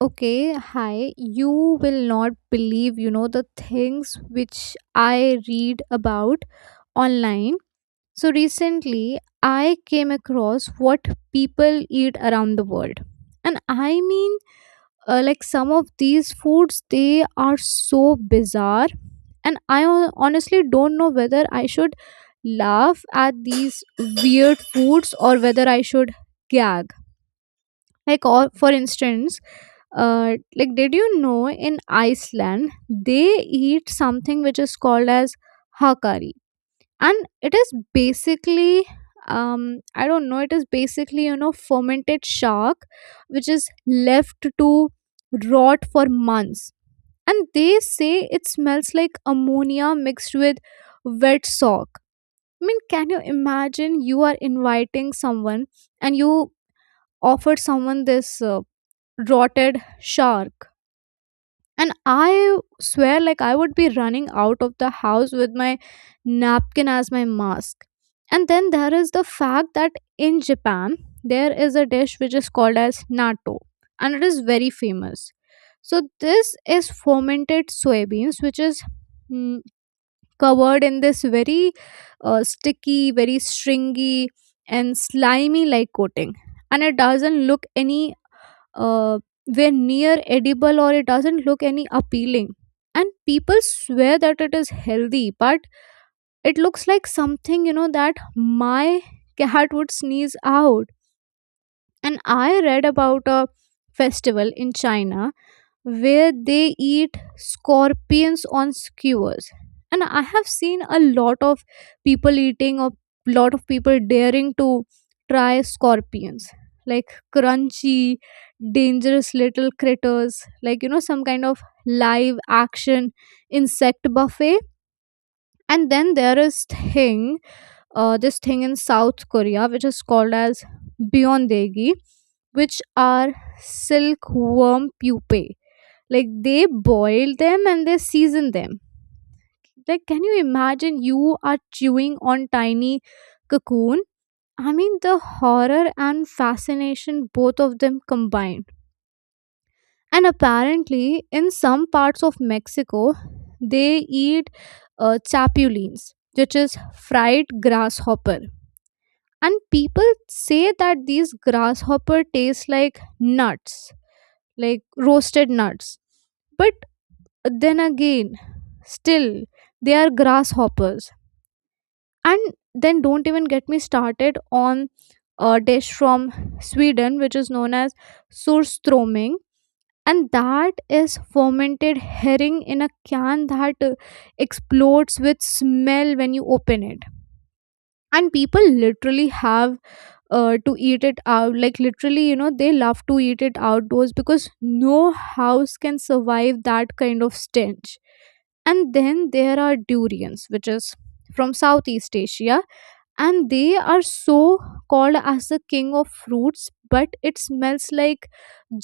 Okay, hi. You will not believe the things which I read about online. So recently, I came across what people eat around the world. And I mean, like, some of these foods, they are so bizarre. And I honestly don't know whether I should laugh at these weird foods or whether I should gag, like, or for instance, like, did you know in Iceland they eat something which is called as hakari? And it is basically, um I don't know, it is basically fermented shark, which is left to rot for months. And they say it smells like ammonia mixed with wet sock. I mean, can you imagine? You are inviting someone, and you offer someone this, rotted shark, and I swear, like, I would be running out of the house with my napkin as my mask. And then there is the fact that in Japan there is a dish which is called as natto, and it is very famous. So this is fermented soybeans, which is mm, covered in this very sticky, very stringy and slimy like coating, and it doesn't look any uh, were near edible, or it doesn't look any appealing. And people swear that it is healthy, but it looks like something that my cat would sneeze out. And I read about a festival in China where they eat scorpions on skewers. And I have seen a lot of people eating, a lot of people daring to try scorpions, like crunchy dangerous little critters, like some kind of live action insect buffet. And then there is thing this thing in South Korea which is called as beyondegi, which are silkworm pupae. Like, they boil them and they season them. Like, can you imagine you are chewing on tiny cocoon? I mean, the horror and fascination, both of them combined. And apparently in some parts of Mexico they eat, chapulines, which is fried grasshopper. And people say that these grasshopper taste like nuts, like roasted nuts, but then again, still, they are grasshoppers. And then don't even get me started on a dish from Sweden which is known as surstroming. And that is fermented herring in a can that, explodes with smell when you open it. And people literally have, to eat it out, like, literally, they love to eat it outdoors because no house can survive that kind of stench. And then there are durians which is from Southeast Asia, and they are so called as the king of fruits, but it smells like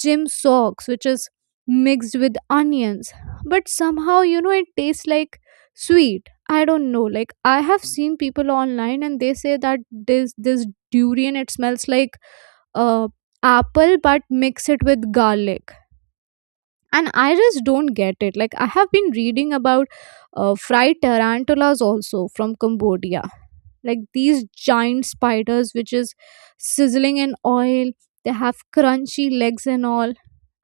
gym socks which is mixed with onions. But somehow, it tastes like sweet, I don't know. Like, I have seen people online and they say that this durian, it smells like, uh apple but mix it with garlic. And I just don't get it. Like, I have been reading about, fried tarantulas also from Cambodia, like these giant spiders which is sizzling in oil. They have crunchy legs and all.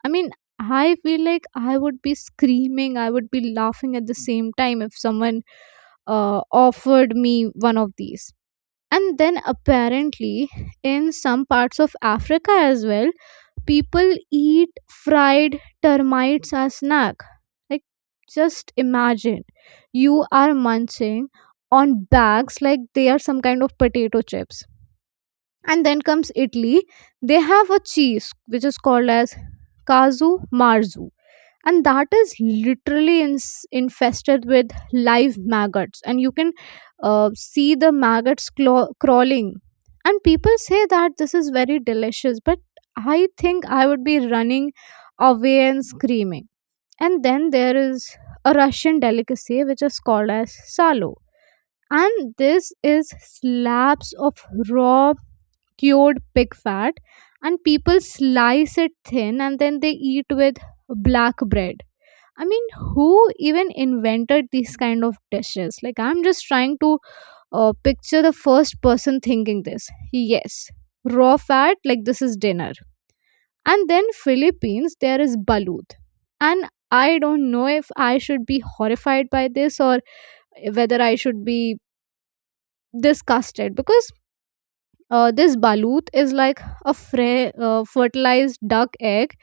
I mean, I feel like I would be screaming, I would be laughing at the same time if someone, offered me one of these. And then apparently in some parts of Africa as well, people eat fried termites as snack. Like, just imagine you are munching on bags like they are some kind of potato chips. And then comes Italy. They have a cheese which is called as casu marzu, and that is literally infested with live maggots, and you can, see the maggots crawling. And people say that this is very delicious, but I think I would be running away and screaming. And then there is a Russian delicacy which is called as salo, and this is slabs of raw cured pig fat. And people slice it thin and then they eat with black bread. I mean, who even invented these kind of dishes? Like, I'm just trying to, picture the first person thinking this. Yes, raw fat, like this is dinner. And then Philippines, there is balut. And I don't know if I should be horrified by this or whether I should be disgusted, because this balut is like a fertilized duck egg,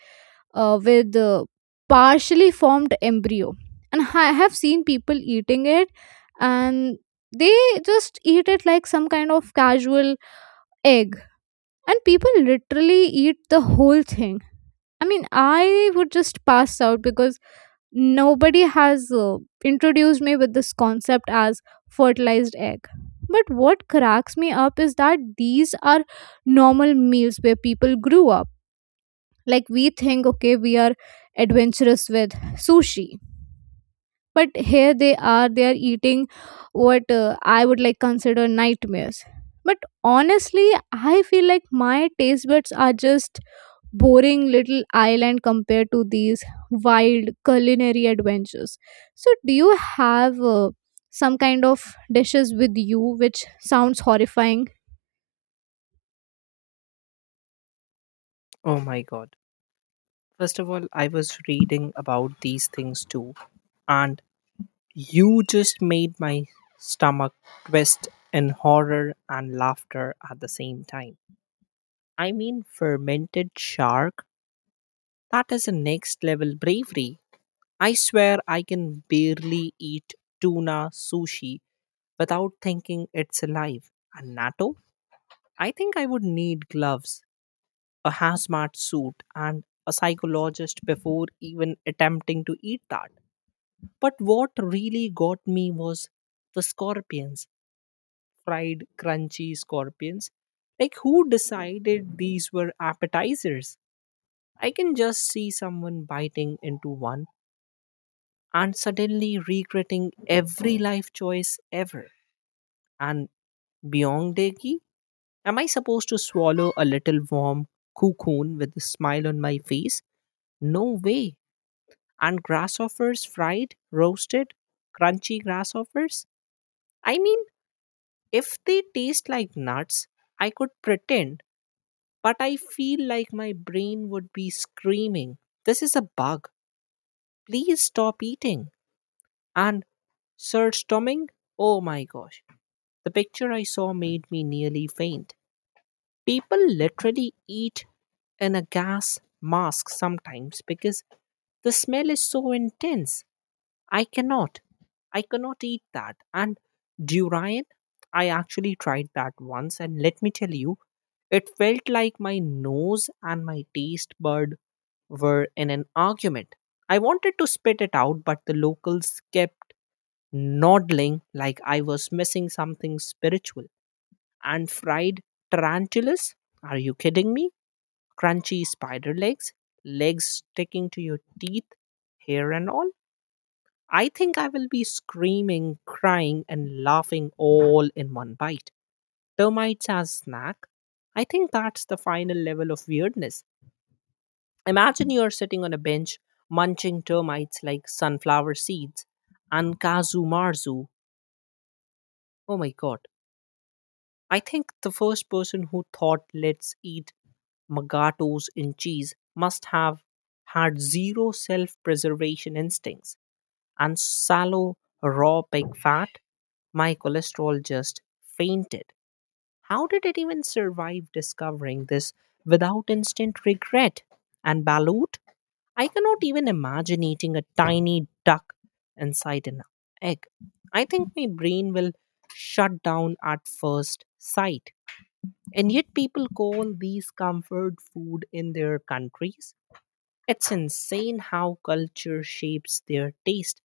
with, partially formed embryo. And I have seen people eating it, and they just eat it like some kind of casual egg. And people literally eat the whole thing. I mean, I would just pass out because nobody has, introduced me with this concept as fertilized egg. But what cracks me up is that these are normal meals where people grew up. Like, we think okay we are adventurous with sushi, but here they are, they are eating what, I would like consider nightmares. But honestly, I feel like my taste buds are just boring little island compared to these wild culinary adventures. So, do you have, some kind of dishes with you which sounds horrifying? Oh my God. First of all, I was reading about these things too, and you just made my stomach twist in horror and laughter at the same time. I mean, fermented shark? That is a next level bravery. I swear I can barely eat tuna sushi without thinking it's alive. And natto? I think I would need gloves, a hazmat suit, and a psychologist before even attempting to eat that. But what really got me was the scorpions, fried, crunchy scorpions. Like, who decided these were appetizers? I can just see someone biting into one and suddenly regretting every life choice ever. And beyond Deki, am I supposed to swallow a little warm cocoon with a smile on my face? No way. And grasshoppers fried, roasted, crunchy grasshoppers. I mean, if they taste like nuts, I could pretend, but I feel like my brain would be screaming, this is a bug. Please stop eating. And Sir Stomming, oh my gosh, the picture I saw made me nearly faint. People literally eat in a gas mask sometimes because the smell is so intense. I cannot. I cannot eat that. And durian, I actually tried that once, and let me tell you, it felt like my nose and my taste bud were in an argument. I wanted to spit it out, but the locals kept nodding like I was missing something spiritual. And fried tarantulas? Are you kidding me? Crunchy spider legs, legs sticking to your teeth, hair and all? I think I will be screaming, crying, and laughing all in one bite. Termites as snack. I think that's the final level of weirdness. Imagine you're sitting on a bench munching termites like sunflower seeds. And kazu marzu. Oh my god. I think the first person who thought let's eat magatos in cheese must have had zero self preservation instincts. And sallow, raw pig fat, my cholesterol just fainted. How did it even survive discovering this without instant regret? And balut, I cannot even imagine eating a tiny duck inside an egg. I think my brain will shut down at first sight. And yet, people call these comfort food in their countries. It's insane how culture shapes their taste.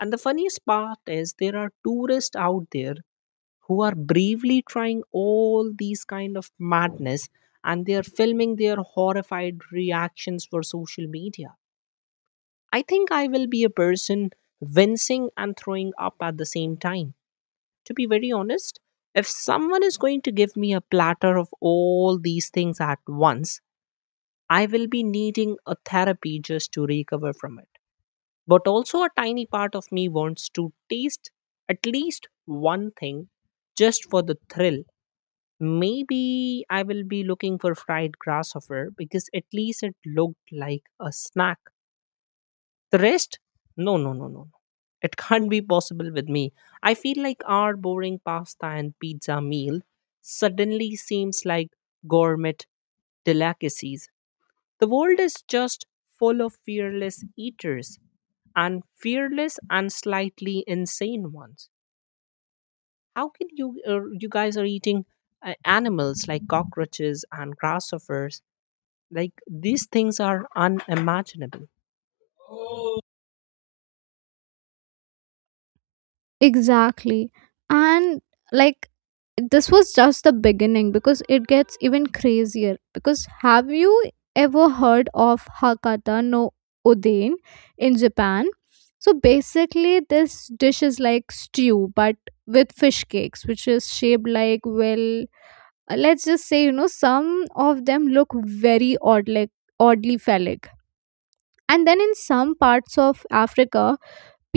And the funniest part is there are tourists out there who are bravely trying all these kind of madness and they are filming their horrified reactions for social media. I think I will be a person wincing and throwing up at the same time. To be very honest, if someone is going to give me a platter of all these things at once, I will be needing a therapy just to recover from it. But also, a tiny part of me wants to taste at least one thing just for the thrill. Maybe I will be looking for fried grasshopper because at least it looked like a snack. The rest, no, no, no, no, no. It can't be possible with me. I feel like our boring pasta and pizza meal suddenly seems like gourmet delicacies. The world is just full of fearless eaters and fearless and slightly insane ones. How can you, you guys are eating animals like cockroaches and grasshoppers? Like, these things are unimaginable. Exactly. And, like, this was just the beginning because it gets even crazier. Because have you ever heard of Hakata no Oden in Japan? So basically, this dish is like stew but with fish cakes, which is shaped like, well, let's just say some of them look very odd, like oddly phallic. And then in some parts of Africa,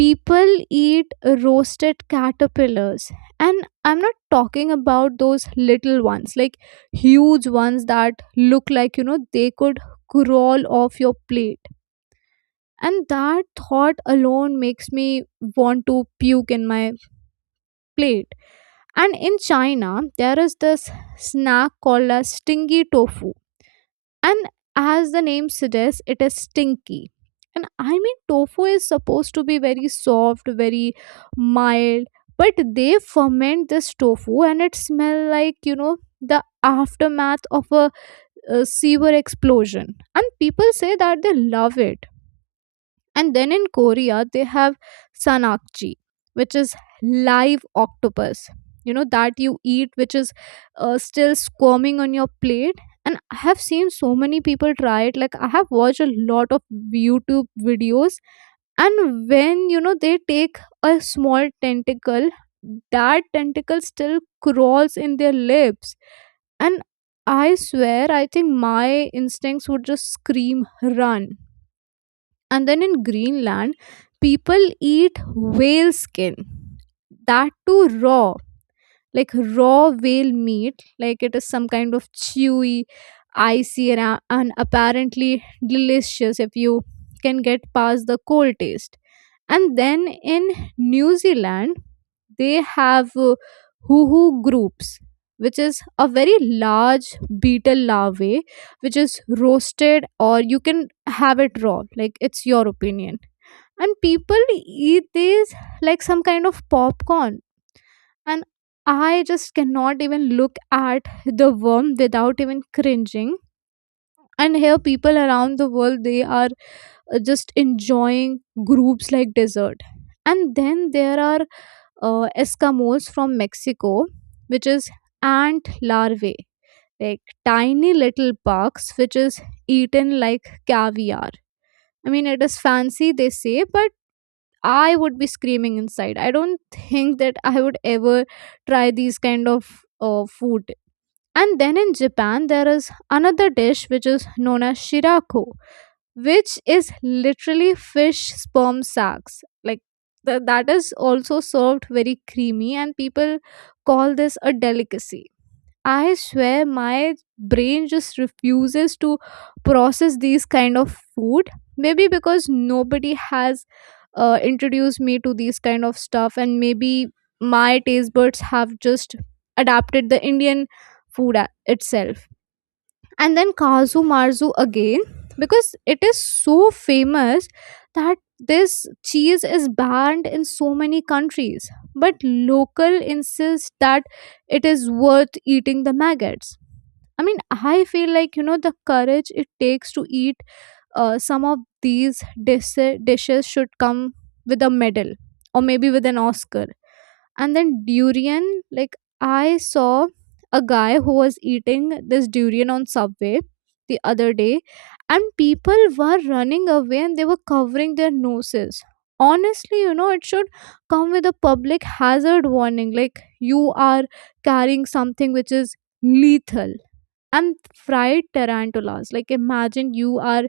people eat roasted caterpillars, and I'm not talking about those little ones, like huge ones that look like they could crawl off your plate. And that thought alone makes me want to puke in my plate. And in China there is this snack called as stingy tofu. And as the name suggests, it is stinky. And I mean, tofu is supposed to be very soft, very mild, but they ferment this tofu and it smells like, the aftermath of a, sewer explosion. And people say that they love it. And then in Korea, they have sanakchi, which is live octopus, that you eat, which is, still squirming on your plate. And I have seen so many people try it. Like, I have watched a lot of YouTube videos. And when, they take a small tentacle, that tentacle still crawls in their lips. And I swear, I think my instincts would just scream, run. And then in Greenland, people eat whale skin, that too raw, like raw whale meat, like it is some kind of chewy icy, and and apparently delicious if you can get past the cold taste. And then in New Zealand they have, hoo groups, which is a very large beetle larvae which is roasted or you can have it raw, like it's your opinion. And people eat these like some kind of popcorn. And I just cannot even look at the worm without even cringing. And here people around the world, they are, just enjoying groups like dessert. And then there are, eskimos from Mexico, which is ant larvae, like tiny little bugs which is eaten like caviar. I mean, it is fancy they say, but I would be screaming inside. I don't think that I would ever try these kind of, food. And then in Japan, there is another dish which is known as shirako, which is literally fish sperm sacs. Like, that is also served very creamy, and people call this a delicacy. I swear my brain just refuses to process these kind of food. Maybe because nobody has, introduced me to these kind of stuff, and maybe my taste buds have just adapted the Indian food itself. And then Kazu Marzu again, because it is so famous that this cheese is banned in so many countries. But local insist that it is worth eating the maggots. I mean, I feel like the courage it takes to eat some of these dis- dishes should come with a medal or maybe with an Oscar. And then durian, like I saw a guy who was eating this durian on subway the other day, and people were running away and they were covering their noses. Honestly, it should come with a public hazard warning, like you are carrying something which is lethal. And fried tarantulas, like imagine you are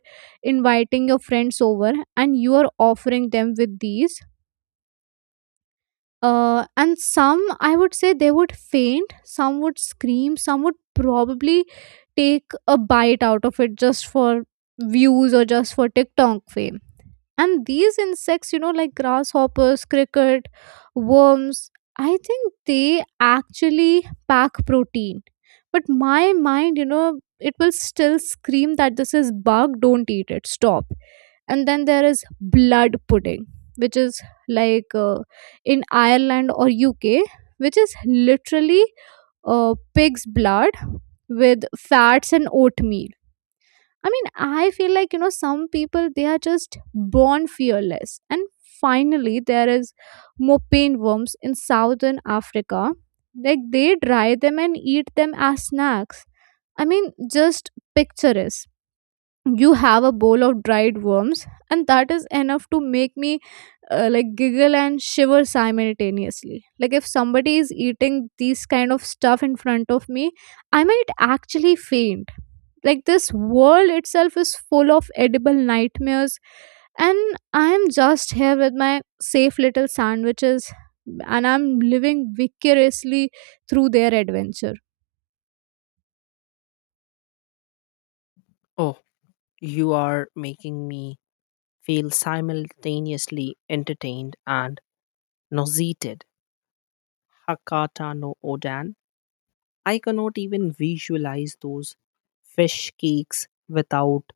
inviting your friends over and you are offering them with these and some, I would say, they would faint, some would scream, some would probably take a bite out of it just for views or just for TikTok fame. And these insects, like grasshoppers, cricket, worms, I think they actually pack protein, but my mind, it will still scream that this is bug, don't eat it, stop. And then there is blood pudding, which is like in Ireland or UK, which is literally pig's blood with fats and oatmeal. I mean, I feel like, some people, they are just born fearless. And finally, there is mopane worms in southern Africa. Like, they dry them and eat them as snacks. I mean, just picture is you have a bowl of dried worms, and that is enough to make me like giggle and shiver simultaneously. Like, if somebody is eating these kind of stuff in front of me, I might actually faint. Like this world itself is full of edible nightmares, and I am just here with my safe little sandwiches, and I'm living vicariously through their adventure. Oh, you are making me feel simultaneously entertained and nauseated. Hakata no Odan. I cannot even visualize those fish cakes without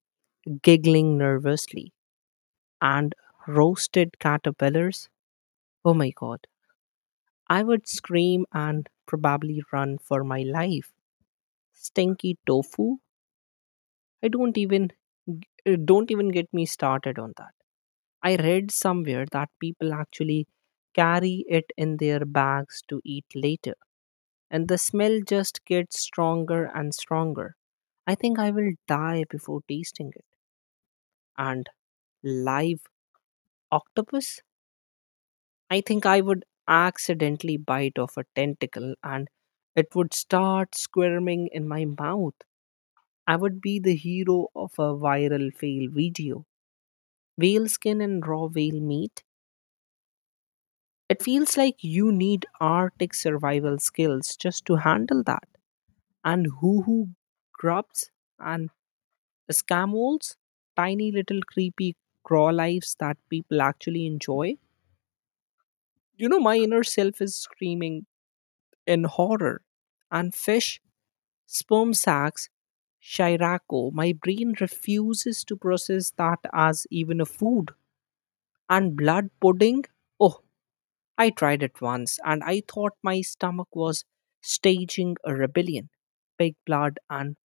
giggling nervously. And roasted caterpillars. Oh my god, I would scream and probably run for my life. Stinky tofu? I don't even get me started on that. I read somewhere that people actually carry it in their bags to eat later, and the smell just gets stronger and stronger. I think I will die before tasting it. And live octopus? I think I would accidentally bite off a tentacle and it would start squirming in my mouth. I would be the hero of a viral fail video. Whale skin and raw whale meat. It feels like you need Arctic survival skills just to handle that. And hoo hoo grubs and scamoles, tiny little creepy craw lives that people actually enjoy. You know, my inner self is screaming in horror. And fish sperm sacs, shirako. My brain refuses to process that as even a food. And blood pudding? Oh, I tried it once and I thought my stomach was staging a rebellion. Pig blood and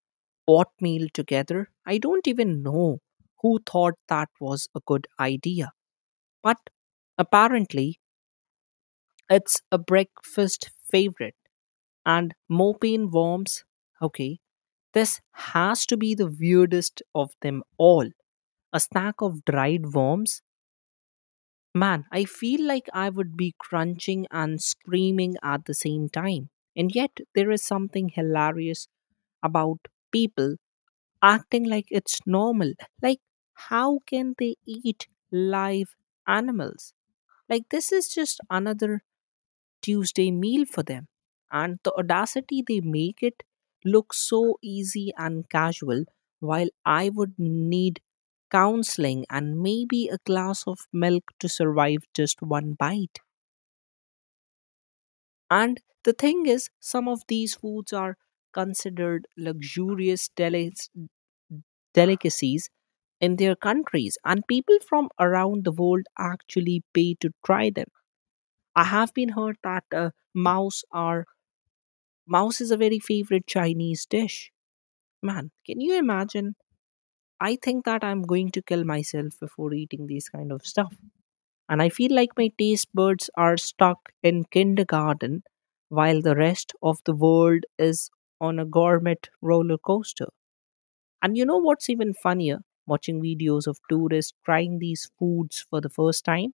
oatmeal together? I don't even know who thought that was a good idea. But apparently, it's a breakfast favorite. And mopane worms? Okay, this has to be the weirdest of them all. A stack of dried worms? Man, I feel like I would be crunching and screaming at the same time. And yet, there is something hilarious about people acting like it's normal. Like, how can they eat live animals? Like, this is just another Tuesday meal for them. And the audacity, they make it look so easy and casual, while I would need counseling and maybe a glass of milk to survive just one bite. And the thing is, some of these foods are considered luxurious delicacies in their countries, and people from around the world actually pay to try them. I have been heard that Mouse is a very favorite Chinese dish. Man, can you imagine? I think that I'm going to kill myself before eating these kind of stuff. And I feel like my taste buds are stuck in kindergarten while the rest of the world is on a gourmet roller coaster. And you know what's even funnier? Watching videos of tourists trying these foods for the first time,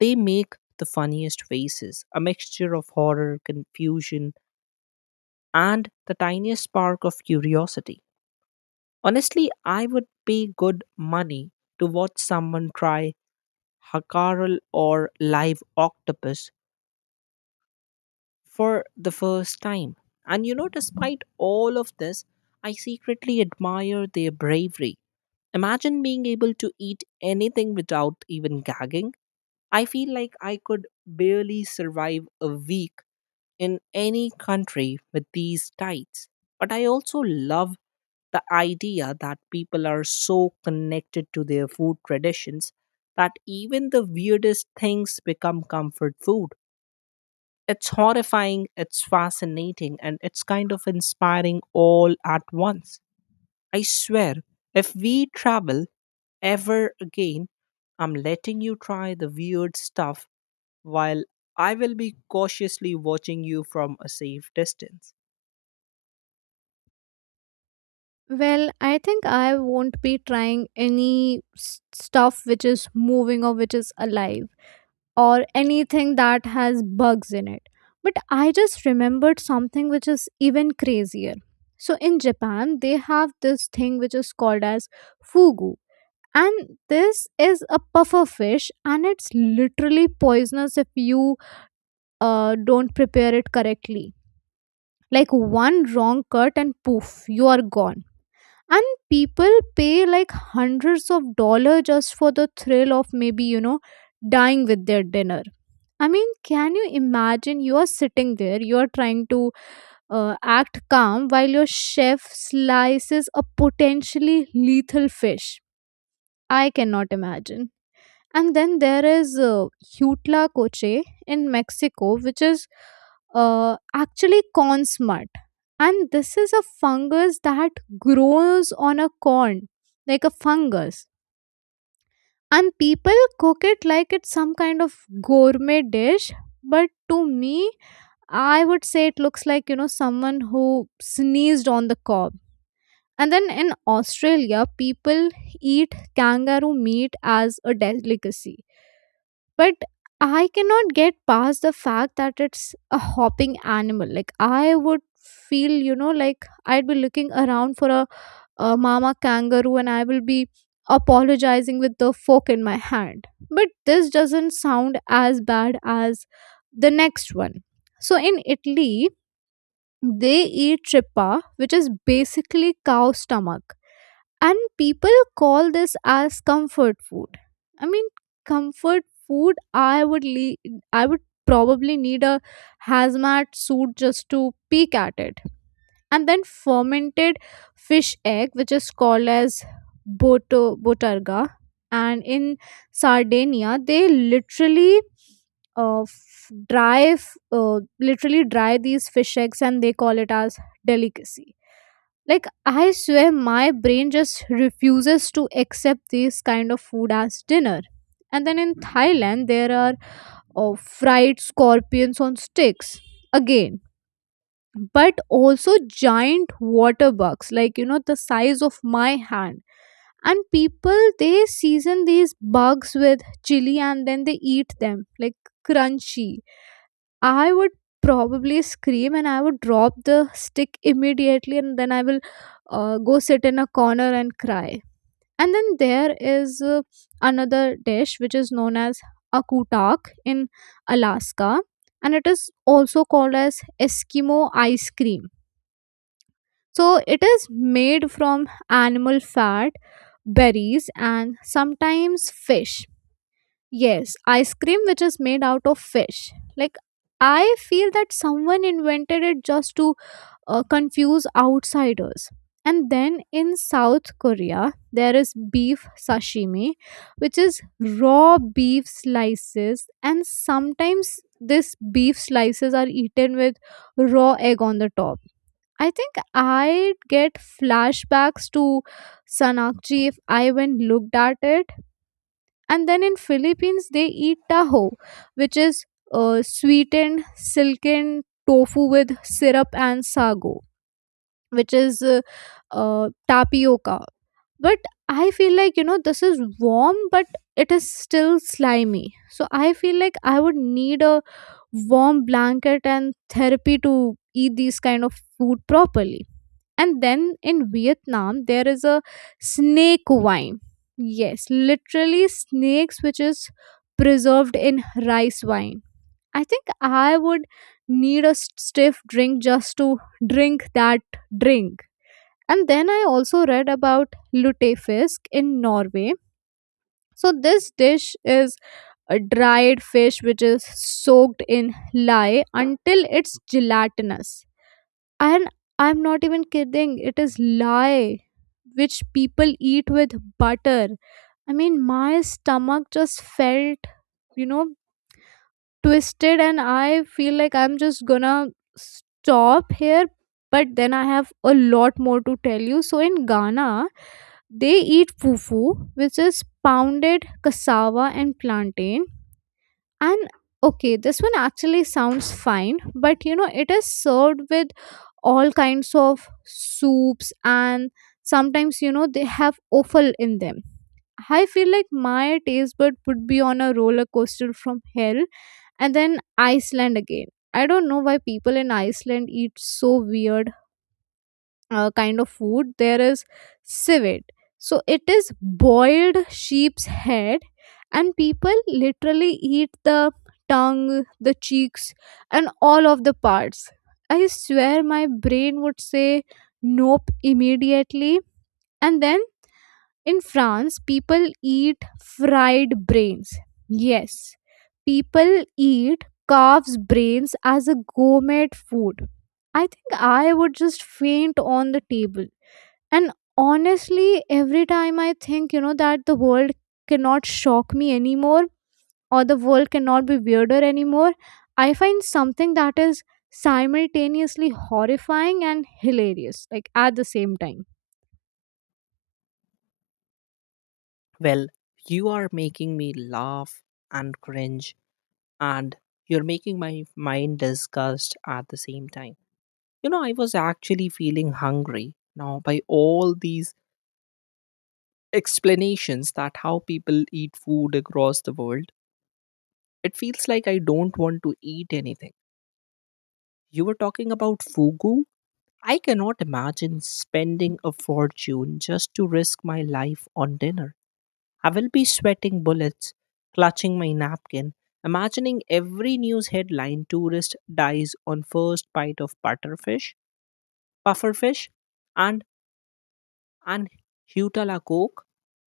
they make the funniest faces, a mixture of horror, confusion, and the tiniest spark of curiosity. Honestly, I would pay good money to watch someone try Hakarl or live octopus for the first time. And you know, despite all of this, I secretly admire their bravery. Imagine being able to eat anything without even gagging. I feel like I could barely survive a week in any country with these tights. But I also love the idea that people are so connected to their food traditions that even the weirdest things become comfort food. It's horrifying, it's fascinating, and it's kind of inspiring all at once. I swear, if we travel ever again, I'm letting you try the weird stuff while I will be cautiously watching you from a safe distance. Well, I think I won't be trying any stuff which is moving or which is alive, or anything that has bugs in it. But I just remembered something which is even crazier. So in Japan, they have this thing which is called as fugu, and this is a puffer fish, and it's literally poisonous if you don't prepare it correctly. Like one wrong cut and poof, you are gone. And people pay like hundreds of dollars just for the thrill of maybe, dying with their dinner. I mean, can you imagine? You are sitting there, you are trying to act calm while your chef slices a potentially lethal fish. I cannot imagine. And then there is Hutla Coche in Mexico, which is actually corn smut. And this is a fungus that grows on a corn, like a fungus. And people cook it like it's some kind of gourmet dish. But to me, I would say it looks like, someone who sneezed on the cob. And then in Australia, people eat kangaroo meat as a delicacy, but I cannot get past the fact that it's a hopping animal. Like I would feel, like I'd be looking around for a mama kangaroo, and I will be apologizing with the fork in my hand. But this doesn't sound as bad as the next one. So in Italy, they eat trippa, which is basically cow stomach, and people call this as comfort food. I mean, comfort food, I I would probably need a hazmat suit just to peek at it. And then fermented fish egg, which is called as boto botarga. And in Sardinia, they literally uh, f- dry f- uh, literally dry these fish eggs and they call it as delicacy. Like I swear, my brain just refuses to accept this kind of food as dinner. And then in Thailand, there are uh, fried scorpions on sticks, again, but also giant water bugs, like the size of my hand. And people, they season these bugs with chili and then they eat them like crunchy. I would probably scream and I would drop the stick immediately, and then I will go sit in a corner and cry. And then there is another dish which is known as akutak in Alaska, and it is also called as Eskimo ice cream. So it is made from animal fat, berries, and sometimes fish. Yes, ice cream which is made out of fish. Like I feel that someone invented it just to confuse outsiders. And then in South Korea, there is beef sashimi, which is raw beef slices, and sometimes this beef slices are eaten with raw egg on the top. I think I get flashbacks to Sanakji if I even looked at it. And then in Philippines, they eat taho, which is sweetened silken tofu with syrup and sago, which is tapioca. But I feel like, this is warm but it is still slimy. So I feel like I would need a warm blanket and therapy to eat these kind of food properly. And then in Vietnam, there is a snake wine. Yes, literally snakes, which is preserved in rice wine. I think I would need a stiff drink just to drink that drink. And then I also read about lutefisk in Norway. So this dish is a dried fish which is soaked in lye until it's gelatinous. And I'm not even kidding, it is lye which people eat with butter. I mean, my stomach just felt, you know twisted, and I feel like I'm just gonna stop here. But then I have a lot more to tell you. So in Ghana, they eat fufu, which is pounded cassava and plantain. And okay, this one actually sounds fine, but it is served with all kinds of soups, and sometimes they have offal in them. I feel like my taste bud would be on a roller coaster from hell. And then Iceland again. I don't know why people in Iceland eat so weird kind of food. There is civet, so it is boiled sheep's head, and people literally eat the tongue, the cheeks, and all of the parts. I swear, my brain would say nope immediately. And then in France, people eat fried brains. Yes, people eat calves brains as a gourmet food. I think I would just faint on the table. And honestly, every time I think, that the world cannot shock me anymore, or the world cannot be weirder anymore, I find something that is simultaneously horrifying and hilarious, like at the same time. Well, you are making me laugh and cringe, and you're making my mind disgust at the same time. You know, I was actually feeling hungry now by all these explanations that how people eat food across the world. It feels like I don't want to eat anything. You were talking about fugu? I cannot imagine spending a fortune just to risk my life on dinner. I will be sweating bullets, clutching my napkin, imagining every news headline tourist dies on first bite of butterfish, pufferfish, and an Hutala Coke.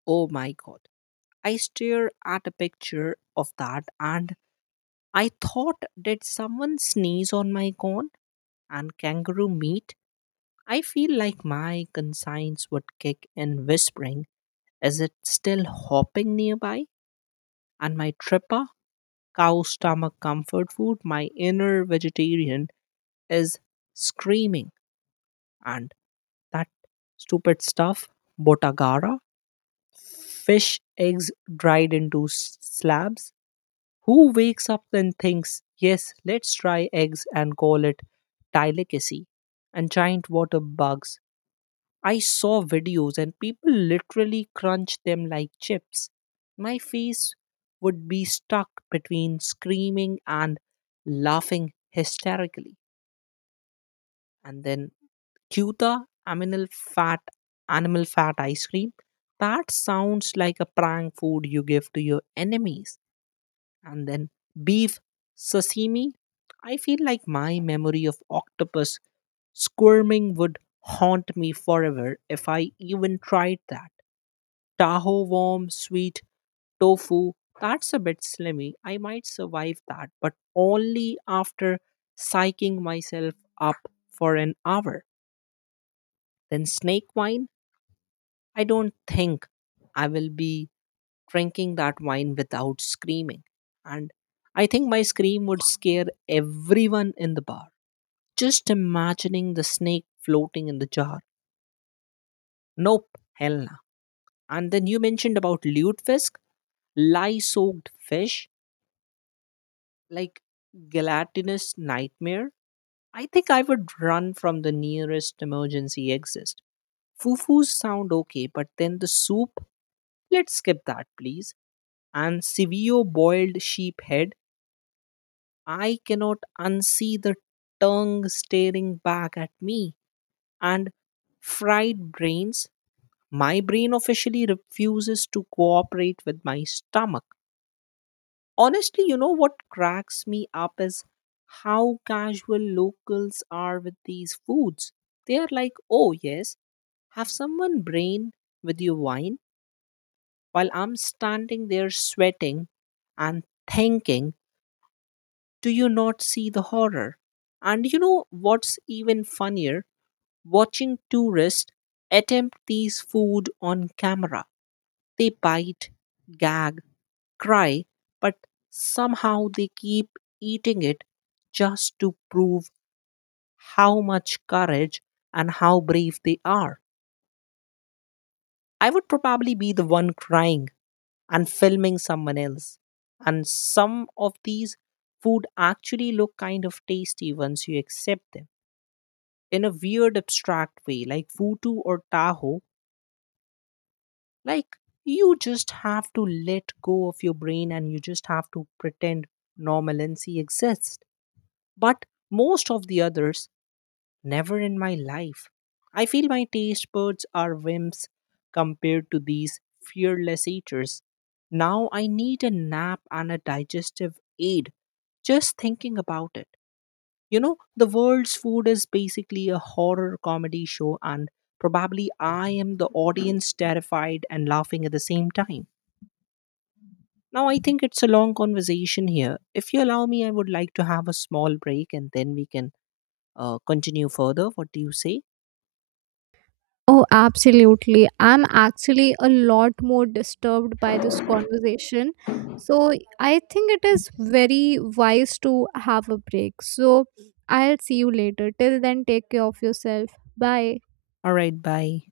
Oh my god. I stare at a picture of that and I thought, did someone sneeze on my corn? And kangaroo meat? I feel like my conscience would kick in whispering, is it still hopping nearby? And my tripper cow stomach comfort food, my inner vegetarian is screaming. And that stupid stuff, botagara, fish eggs dried into slabs. Who wakes up and thinks, yes, let's try eggs and call it delicacy? And giant water bugs, I saw videos and people literally crunch them like chips. My face would be stuck between screaming and laughing hysterically. And then Cuta aminal fat animal fat ice cream. That sounds like a prank food you give to your enemies. And then beef sashimi. I feel like my memory of octopus squirming would haunt me forever if I even tried that. Taho warm, sweet, tofu, that's a bit slimy. I might survive that, but only after psyching myself up for an hour. Then snake wine, I don't think I will be drinking that wine without screaming. And I think my scream would scare everyone in the bar. Just imagining the snake floating in the jar. Nope, hell nah. And then you mentioned about lutefisk, lye soaked fish, like gelatinous nightmare, I think I would run from the nearest emergency exit. Fufus sound okay, but then the soup, let's skip that, please. And Sevio boiled sheep head, I cannot unsee the tongue staring back at me. And fried brains, my brain officially refuses to cooperate with my stomach. Honestly, you know what cracks me up is how casual locals are with these foods. They are like, oh, yes, have someone brain with your wine, while I'm standing there sweating and thinking, do you not see the horror? And you know what's even funnier? Watching tourists attempt these food on camera. They bite, gag, cry, but somehow they keep eating it just to prove how much courage and how brave they are. I would probably be the one crying and filming someone else. And some of these food actually look kind of tasty once you accept them in a weird abstract way, like Futu or Tahoe. Like, you just have to let go of your brain and you just have to pretend normalcy exists. But most of the others, never in my life. I feel my taste buds are wimps compared to these fearless eaters. Now I need a nap and a digestive aid just thinking about it. You know, the world's food is basically a horror comedy show, and probably I am the audience terrified and laughing at the same time. Now, I think it's a long conversation here. If you allow me, I would like to have a small break and then we can continue further. What do you say? Oh, absolutely. I'm actually a lot more disturbed by this conversation. So I think it is very wise to have a break. So I'll see you later. Till then, take care of yourself. Bye. All right, bye.